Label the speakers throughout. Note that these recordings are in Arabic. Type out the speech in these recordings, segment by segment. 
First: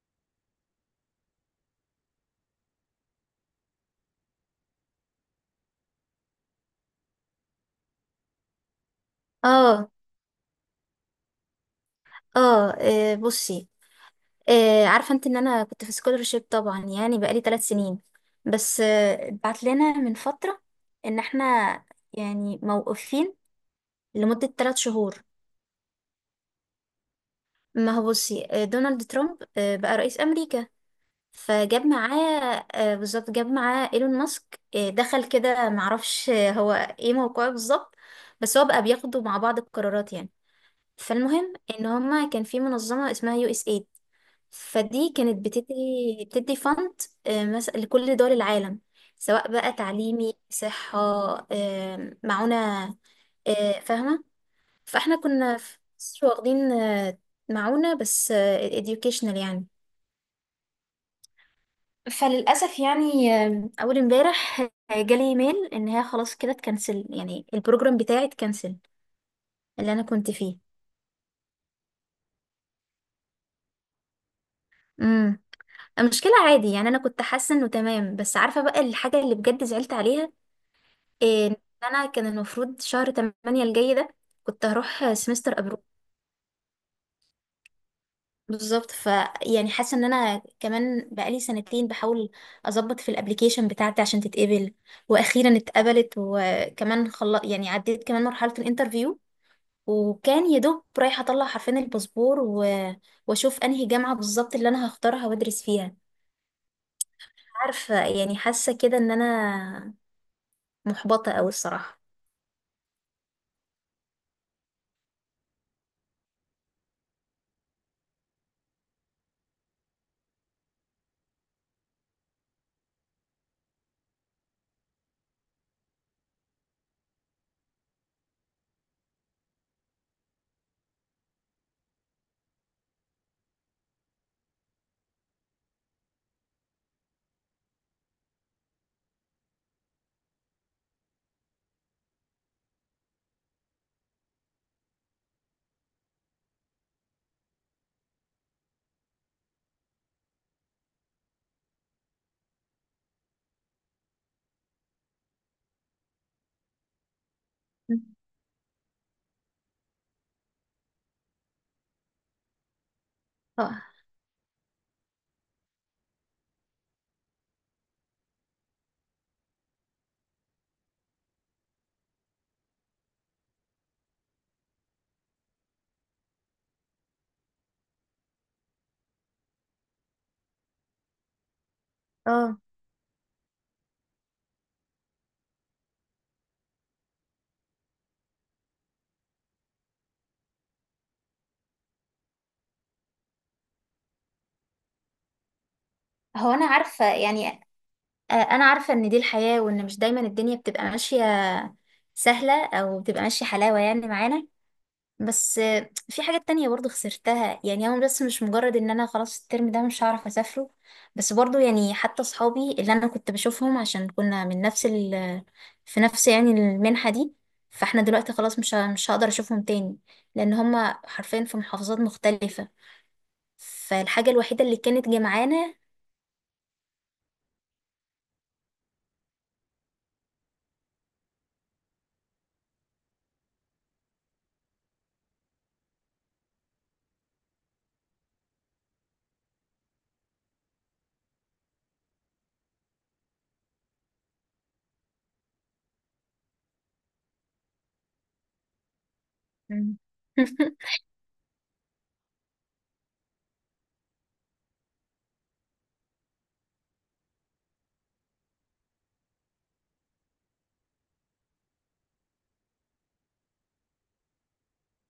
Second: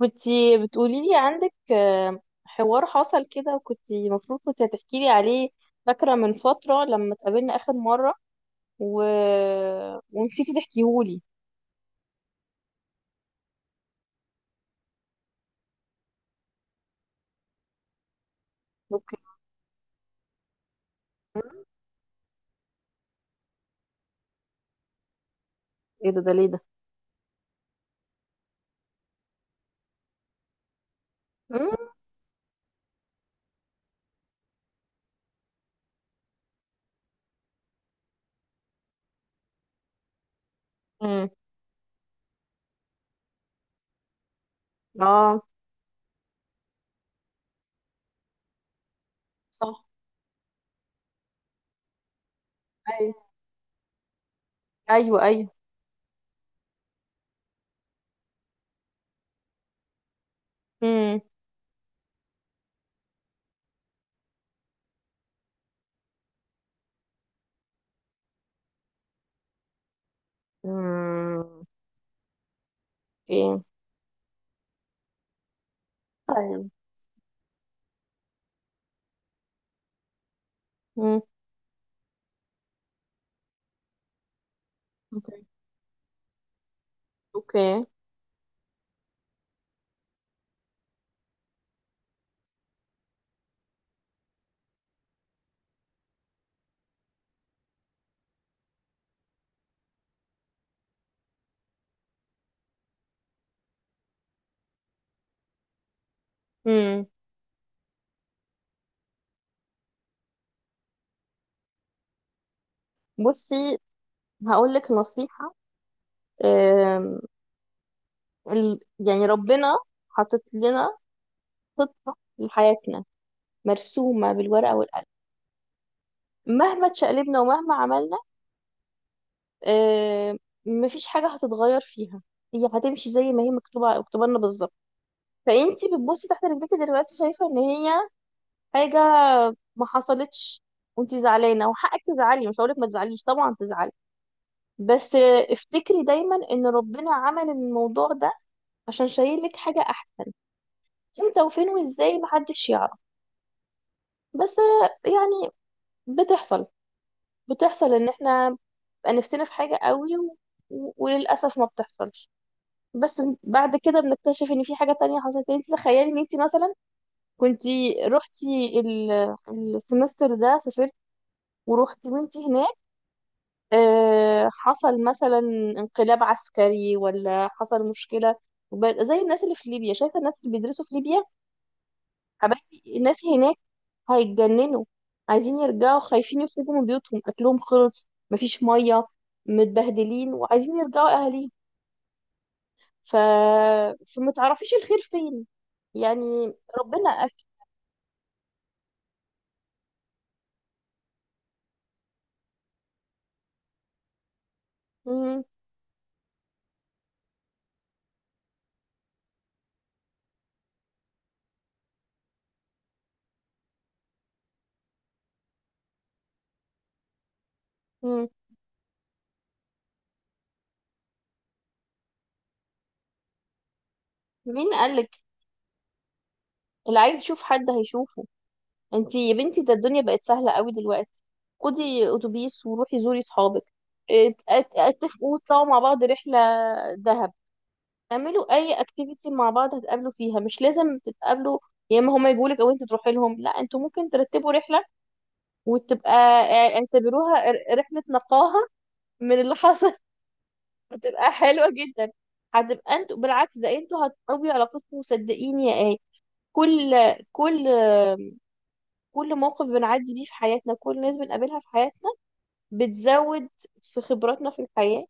Speaker 1: كنتي بتقولي لي عندك حوار حصل كده، وكنتي المفروض كنت هتحكي لي عليه. فاكرة من فترة لما اتقابلنا آخر مرة و...
Speaker 2: اه
Speaker 1: ونسيتي تحكيهولي.
Speaker 2: اه آه، بصي عارفه انت ان انا كنت في سكولرشيب، طبعا يعني بقالي ثلاث سنين. بس
Speaker 1: اوكي.
Speaker 2: بعت لنا من فتره ان احنا يعني موقوفين لمده ثلاث شهور.
Speaker 1: ايه ده؟ ليه ده؟
Speaker 2: ما هو بصي، دونالد ترامب بقى رئيس امريكا، فجاب معاه، بالظبط، جاب معاه ايلون ماسك، دخل كده، معرفش، هو ايه موقعه بالظبط، بس هو بقى بياخدوا مع بعض القرارات يعني.
Speaker 1: امم.
Speaker 2: فالمهم ان هما كان في منظمه اسمها يو اس إيه. فدي
Speaker 1: اه.
Speaker 2: كانت بتدي فند مثلا لكل دول العالم، سواء بقى
Speaker 1: صح.
Speaker 2: تعليمي، صحة، معونة،
Speaker 1: ايوه،
Speaker 2: فاهمة. فاحنا
Speaker 1: ايوه، ايوه.
Speaker 2: كنا في مصر واخدين معونة، بس educational يعني.
Speaker 1: امم.
Speaker 2: فللأسف يعني، أول امبارح جالي ايميل إن هي خلاص كده اتكنسل، يعني البروجرام بتاعي اتكنسل اللي أنا كنت فيه.
Speaker 1: امم. ايه.
Speaker 2: امم. المشكلة عادي
Speaker 1: طيب.
Speaker 2: يعني، أنا كنت حاسة إنه تمام، بس عارفة بقى الحاجة اللي بجد زعلت عليها
Speaker 1: امم.
Speaker 2: إيه. إن انا كان المفروض شهر 8 الجاي ده كنت هروح
Speaker 1: اوكي.
Speaker 2: سمستر ابرو
Speaker 1: اوكي.
Speaker 2: بالظبط. ف يعني حاسه ان انا كمان بقالي سنتين بحاول اظبط في الابليكيشن بتاعتي عشان تتقبل، واخيرا اتقبلت، وكمان يعني عديت كمان مرحله الانترفيو، وكان يا دوب رايحه اطلع حرفين الباسبور واشوف انهي جامعه بالظبط اللي انا هختارها وادرس فيها.
Speaker 1: امم.
Speaker 2: عارفه، يعني حاسه كده ان انا محبطه قوي الصراحه.
Speaker 1: بصي، هقول لك نصيحة. آم، يعني ربنا حاطط لنا خطة لحياتنا مرسومة بالورقة والقلم، مهما تشقلبنا ومهما عملنا آه، مفيش حاجة هتتغير فيها. هي هتمشي زي ما هي مكتوبة، مكتوبة لنا بالظبط. فانتي بتبصي تحت رجلك دلوقتي، شايفة ان هي حاجة ما حصلتش، وانتي زعلانة وحقك تزعلي. مش هقولك ما تزعليش، طبعا تزعلي. بس افتكري دايما ان ربنا عمل الموضوع ده عشان شايل لك حاجة احسن. امتى وفين وازاي محدش يعرف. بس يعني بتحصل بتحصل ان احنا بقى نفسنا في حاجة قوي، و- وللأسف ما بتحصلش. بس بعد
Speaker 2: اه
Speaker 1: كده بنكتشف ان في حاجة تانية حصلت. يعني انت تخيلي ان انت مثلا كنتي رحتي ال- السمستر ده، سافرت ورحتي وانت هناك، حصل مثلا انقلاب عسكري، ولا حصل مشكلة، زي الناس اللي في ليبيا. شايفة الناس اللي بيدرسوا في ليبيا،
Speaker 2: آه.
Speaker 1: حبايبي الناس هناك هيتجننوا، عايزين يرجعوا، خايفين يخرجوا من بيوتهم، اكلهم خلص، مفيش مية، متبهدلين وعايزين يرجعوا اهاليهم. ف... فما تعرفيش الخير فين.
Speaker 2: هو
Speaker 1: يعني
Speaker 2: انا عارفه
Speaker 1: ربنا أكل.
Speaker 2: يعني، انا عارفة ان دي الحياة، وان مش دايما الدنيا بتبقى ماشية سهلة او بتبقى ماشية حلاوة يعني معانا.
Speaker 1: مم.
Speaker 2: بس في حاجات تانية برضو خسرتها يعني. هو بس مش مجرد ان انا خلاص الترم ده مش هعرف اسافره، بس برضو يعني حتى صحابي اللي انا كنت بشوفهم، عشان كنا من نفس في نفس يعني المنحة دي، فاحنا
Speaker 1: مم.
Speaker 2: دلوقتي خلاص مش هقدر اشوفهم تاني، لان هما حرفيا في محافظات مختلفة، فالحاجة الوحيدة
Speaker 1: مين
Speaker 2: اللي كانت
Speaker 1: قالك؟
Speaker 2: جمعانا.
Speaker 1: اللي عايز يشوف حد هيشوفه. انتي يا بنتي ده الدنيا بقت سهلة قوي دلوقتي. خدي اتوبيس وروحي زوري صحابك. اتفقوا تطلعوا مع بعض رحلة دهب. اعملوا اي اكتيفيتي مع بعض هتقابلوا فيها، مش لازم تتقابلوا يا اما هما يجولك او انت تروحي لهم. لا، انتوا ممكن ترتبوا رحلة، وتبقى اعتبروها رحلة نقاهة من اللي حصل. هتبقى حلوة جدا. هتبقى انتوا بالعكس، ده انتوا هتقوي علاقتكم. وصدقيني يا ايه، كل، كل، كل موقف بنعدي بيه في حياتنا، كل ناس بنقابلها في حياتنا بتزود في خبراتنا في الحياة،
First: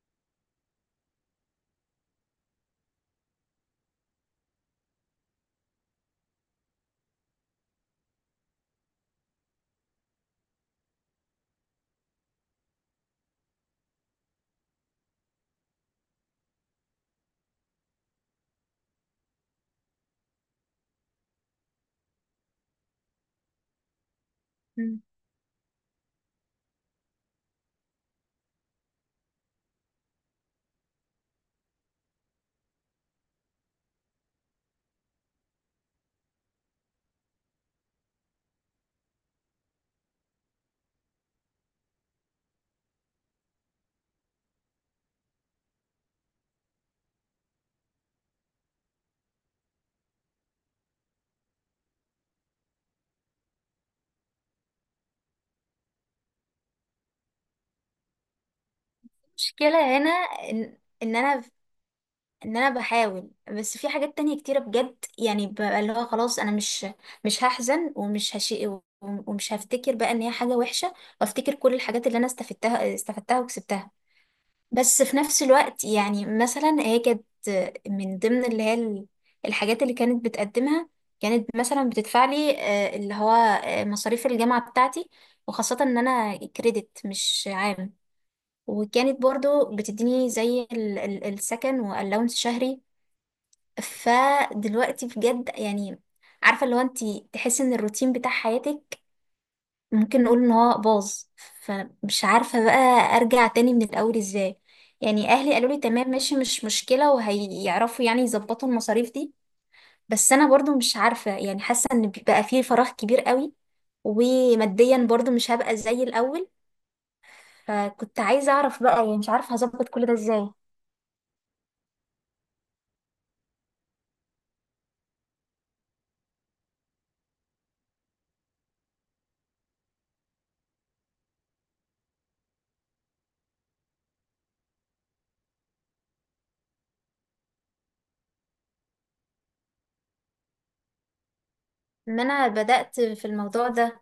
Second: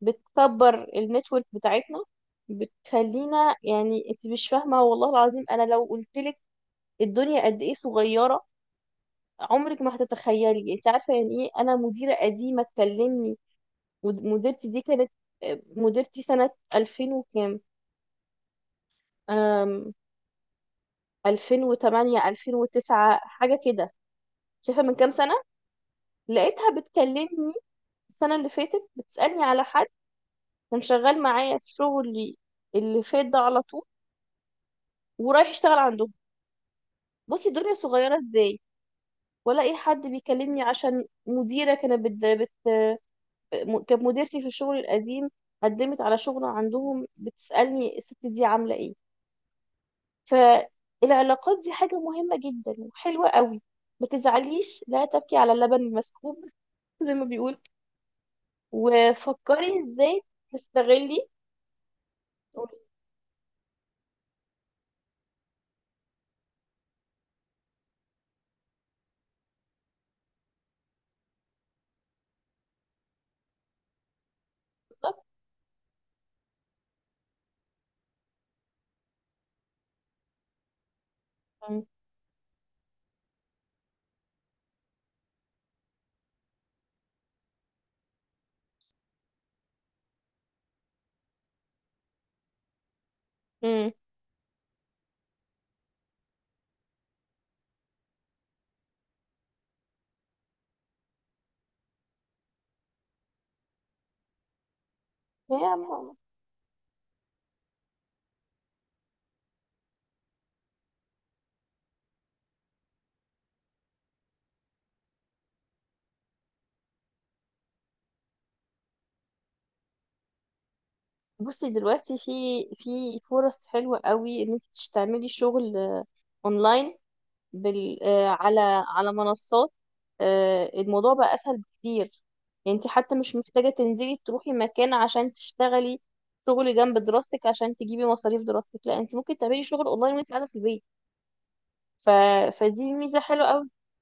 Speaker 1: بتكبر النتورك بتاعتنا، بتخلينا يعني. انت مش فاهمة، والله العظيم انا لو قلتلك الدنيا قد ايه صغيرة عمرك ما هتتخيلي. انت عارفة يعني ايه انا مديرة قديمة تكلمني؟ مديرتي دي كانت مديرتي سنة 2000 وكام، 2008 2009 حاجة كده. شايفة من كام سنة؟ لقيتها بتكلمني السنة اللي فاتت، بتسألني على حد كان شغال معايا في شغلي اللي فات ده، على طول، ورايح يشتغل عندهم. بصي الدنيا صغيرة ازاي. ولا اي حد بيكلمني عشان مديرة كانت بت... بت... م- كانت مديرتي في الشغل القديم، قدمت على شغل عندهم، بتسألني الست دي عاملة ايه. فالعلاقات دي حاجة مهمة جدا وحلوة قوي. ما تزعليش، لا تبكي على اللبن المسكوب زي ما بيقول، وفكري
Speaker 2: المشكلة هنا
Speaker 1: ازاي
Speaker 2: ان ان
Speaker 1: تستغلي.
Speaker 2: انا ان انا بحاول، بس في حاجات تانية كتيرة بجد يعني، ببقى اللي هو خلاص انا مش هحزن ومش هشي ومش هفتكر بقى ان هي حاجة وحشة، وافتكر كل الحاجات اللي انا استفدتها وكسبتها. بس في
Speaker 1: بالظبط.
Speaker 2: نفس الوقت يعني، مثلا هي كانت من ضمن اللي هي الحاجات اللي كانت بتقدمها، كانت
Speaker 1: مم.
Speaker 2: مثلا بتدفع لي، آه، اللي هو آه، مصاريف الجامعة بتاعتي، وخاصة ان انا كريدت مش عام، وكانت برضو بتديني زي السكن والاونس شهري.
Speaker 1: مم.
Speaker 2: فدلوقتي بجد يعني، عارفة اللي هو انت تحسي ان الروتين بتاع حياتك ممكن نقول ان هو باظ، فمش عارفة بقى ارجع تاني من الاول ازاي. يعني اهلي
Speaker 1: هي
Speaker 2: قالوا لي تمام
Speaker 1: م-
Speaker 2: ماشي مش مشكلة، وهيعرفوا يعني يظبطوا المصاريف دي، بس انا برضو مش عارفة يعني، حاسة ان بقى فيه فراغ كبير قوي، وماديا برضو مش هبقى زي الاول. فكنت عايزة اعرف بقى يعني، مش عارفة هظبط كل ده ازاي.
Speaker 1: بصي دلوقتي في فرص حلوة قوي ان انت تعملي شغل اونلاين، بال آه، على منصات. الموضوع بقى اسهل بكتير. يعني انت حتى مش محتاجة تنزلي تروحي مكان عشان تشتغلي شغل جنب دراستك عشان تجيبي مصاريف دراستك. لا، انت ممكن تعملي شغل اونلاين وانت قاعدة في البيت. ف...
Speaker 2: ما انا
Speaker 1: فدي
Speaker 2: بدأت
Speaker 1: ميزة
Speaker 2: في
Speaker 1: حلوة
Speaker 2: الموضوع
Speaker 1: قوي.
Speaker 2: ده،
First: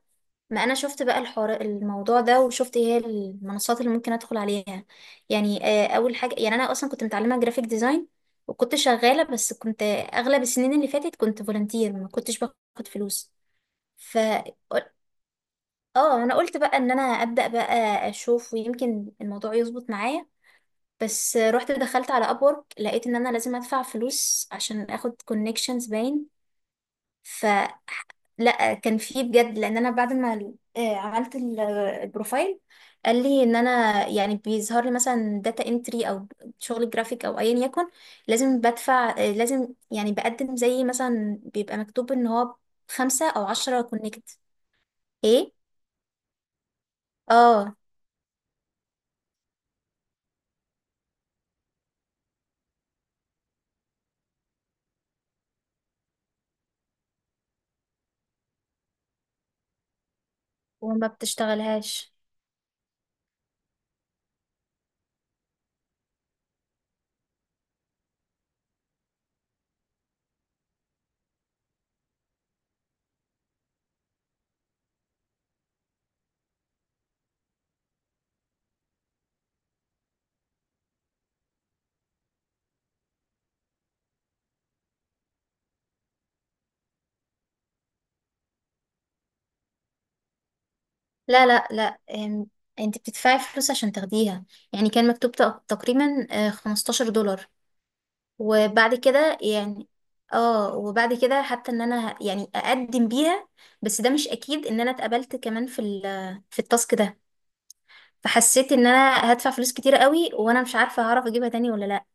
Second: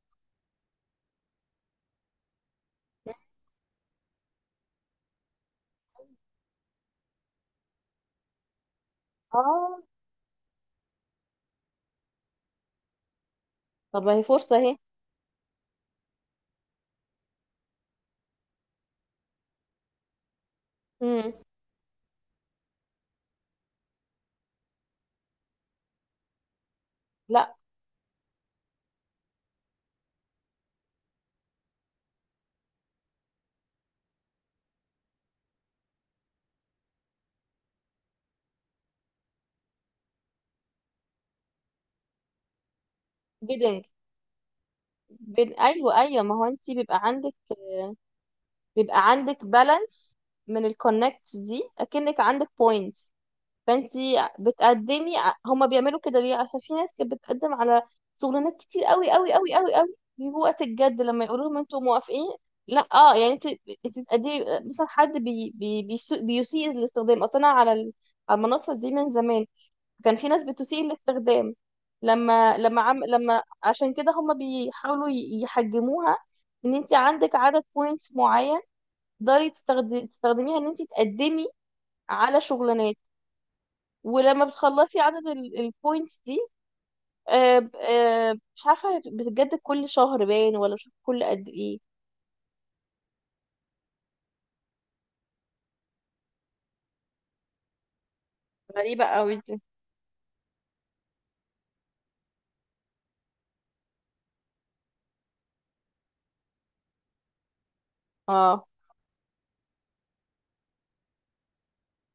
Speaker 2: ما انا شفت بقى الحوار الموضوع ده، وشفت ايه هي المنصات اللي ممكن ادخل عليها يعني. اول حاجة يعني انا اصلا كنت متعلمة جرافيك ديزاين، وكنت شغالة، بس كنت
Speaker 1: اه.
Speaker 2: اغلب السنين اللي فاتت كنت فولنتير، ما كنتش باخد فلوس.
Speaker 1: طب ما
Speaker 2: ف
Speaker 1: هي فرصة اهي.
Speaker 2: اه انا قلت بقى ان انا ابدأ بقى اشوف، ويمكن الموضوع يظبط معايا.
Speaker 1: مم.
Speaker 2: بس رحت دخلت على ابورك، لقيت ان انا لازم ادفع فلوس عشان اخد كونكشنز باين. ف
Speaker 1: لا.
Speaker 2: لا كان في بجد، لان انا بعد ما عملت البروفايل، قال لي ان انا يعني بيظهر لي مثلا داتا انتري، او شغل جرافيك، او ايا يكن، لازم بدفع، لازم يعني بقدم، زي مثلا بيبقى مكتوب ان هو خمسة او عشرة
Speaker 1: بيدنج،
Speaker 2: كونكت. ايه.
Speaker 1: ايوه، ايوه. ما هو انت بيبقى عندك
Speaker 2: اه.
Speaker 1: بيبقى عندك بالانس من الكونكتس دي، اكنك عندك بوينت. فانت بتقدمي هما بيعملوا كده ليه؟ عشان في ناس كانت بتقدم على شغلانات كتير قوي قوي قوي قوي قوي، بيجوا وقت الجد
Speaker 2: وما
Speaker 1: لما يقولوا لهم انتوا
Speaker 2: بتشتغلهاش.
Speaker 1: موافقين، لا. اه يعني انت بتقدمي مثلا حد بيسيء الاستخدام. اصلا أنا على على المنصه دي من زمان، كان في ناس بتسيء الاستخدام. لما عشان كده هم بيحاولوا يحجموها، ان انت عندك عدد بوينتس معين تقدري تستخدميها ان انت تقدمي على شغلانات. ولما بتخلصي عدد البوينتس دي، مش عارفه بتتجدد كل شهر باين ولا مش عارفة كل
Speaker 2: لا
Speaker 1: قد
Speaker 2: لا
Speaker 1: ايه.
Speaker 2: لا انت بتدفعي فلوس عشان تاخديها. يعني كان مكتوب تقريبا 15 دولار، وبعد
Speaker 1: غريبة قوي
Speaker 2: كده
Speaker 1: دي.
Speaker 2: يعني، اه وبعد كده حتى ان انا يعني اقدم بيها، بس ده مش اكيد ان انا اتقبلت كمان في في التاسك ده.
Speaker 1: اه،
Speaker 2: فحسيت ان انا هدفع فلوس كتير قوي، وانا مش عارفه هعرف اجيبها تاني ولا لا.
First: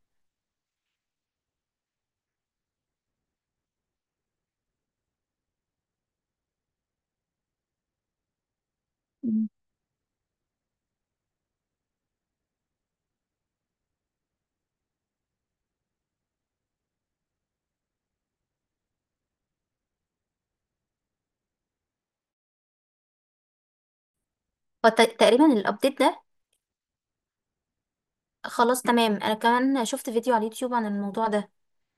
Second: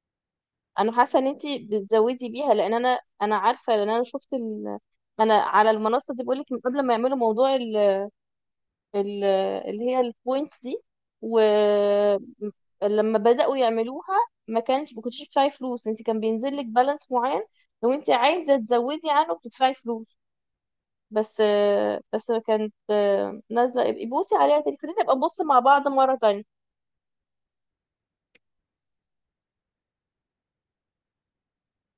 Speaker 1: انا حاسه ان انت بتزودي بيها، لان انا عارفه، لان انا شفت انا على المنصه دي بقولك من قبل ما يعملوا موضوع ال-
Speaker 2: مم.
Speaker 1: اللي هي البوينتس دي. ولما بدأوا يعملوها، ما كنتش بتدفعي فلوس، انت كان بينزل لك بالانس معين، لو انت عايزة تزودي عنه بتدفعي فلوس. بس بس كانت نازلة. ابقي بوسي عليها تاني، خلينا نبقى نبص
Speaker 2: تقريبا
Speaker 1: مع بعض
Speaker 2: الابديت
Speaker 1: مرة
Speaker 2: ده
Speaker 1: تانية.
Speaker 2: خلاص تمام. انا كمان شفت فيديو على اليوتيوب عن الموضوع ده،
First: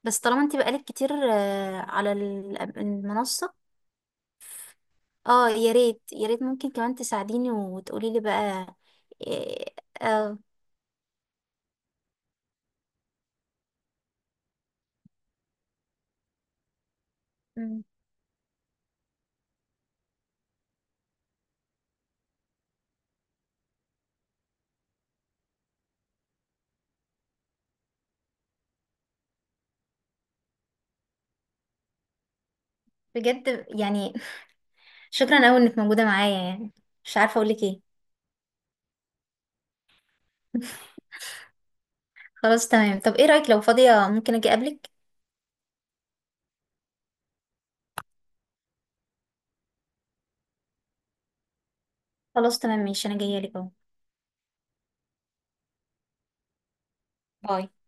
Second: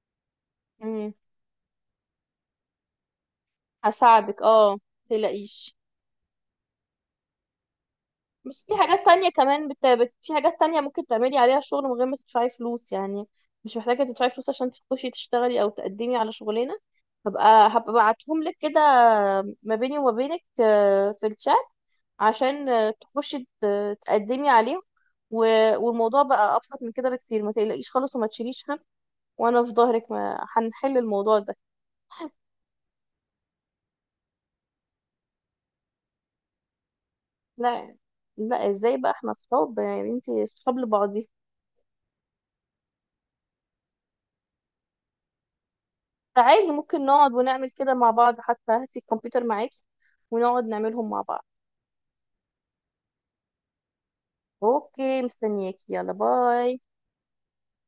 Speaker 2: بس طالما انت بقالك كتير
Speaker 1: مم.
Speaker 2: على المنصة.
Speaker 1: هساعدك، اه،
Speaker 2: اه يا
Speaker 1: متقلقيش.
Speaker 2: ريت يا ريت، ممكن كمان تساعديني وتقولي لي
Speaker 1: بس
Speaker 2: بقى.
Speaker 1: في حاجات تانية كمان
Speaker 2: إيه-
Speaker 1: في
Speaker 2: اه.
Speaker 1: حاجات تانية ممكن تعملي عليها شغل من غير ما تدفعي فلوس يعني. مش محتاجة تدفعي فلوس عشان تخشي تشتغلي أو تقدمي على شغلانة. هبقى
Speaker 2: مم.
Speaker 1: هبقى ابعتهم لك كده، ما بيني وما بينك في الشات، عشان تخشي تقدمي عليهم. والموضوع بقى أبسط من كده بكتير. ما تقلقيش خالص وما تشيليش هم، وأنا في ظهرك. ما هنحل الموضوع ده.
Speaker 2: بجد يعني شكرا قوي انك موجودة معايا يعني، مش عارفة اقولك ايه.
Speaker 1: لا، لا، ازاي؟ بقى احنا صحاب يعني، انتي صحاب لبعض.
Speaker 2: خلاص تمام، طب ايه رأيك لو فاضية ممكن اجي اقابلك.
Speaker 1: فعادي ممكن نقعد ونعمل كده مع بعض، حتى هاتي الكمبيوتر معاكي ونقعد نعملهم مع بعض.
Speaker 2: خلاص تمام، ماشي، انا جاية لك اهو.
Speaker 1: اوكي، مستنياكي. يلا، باي.
Speaker 2: باي.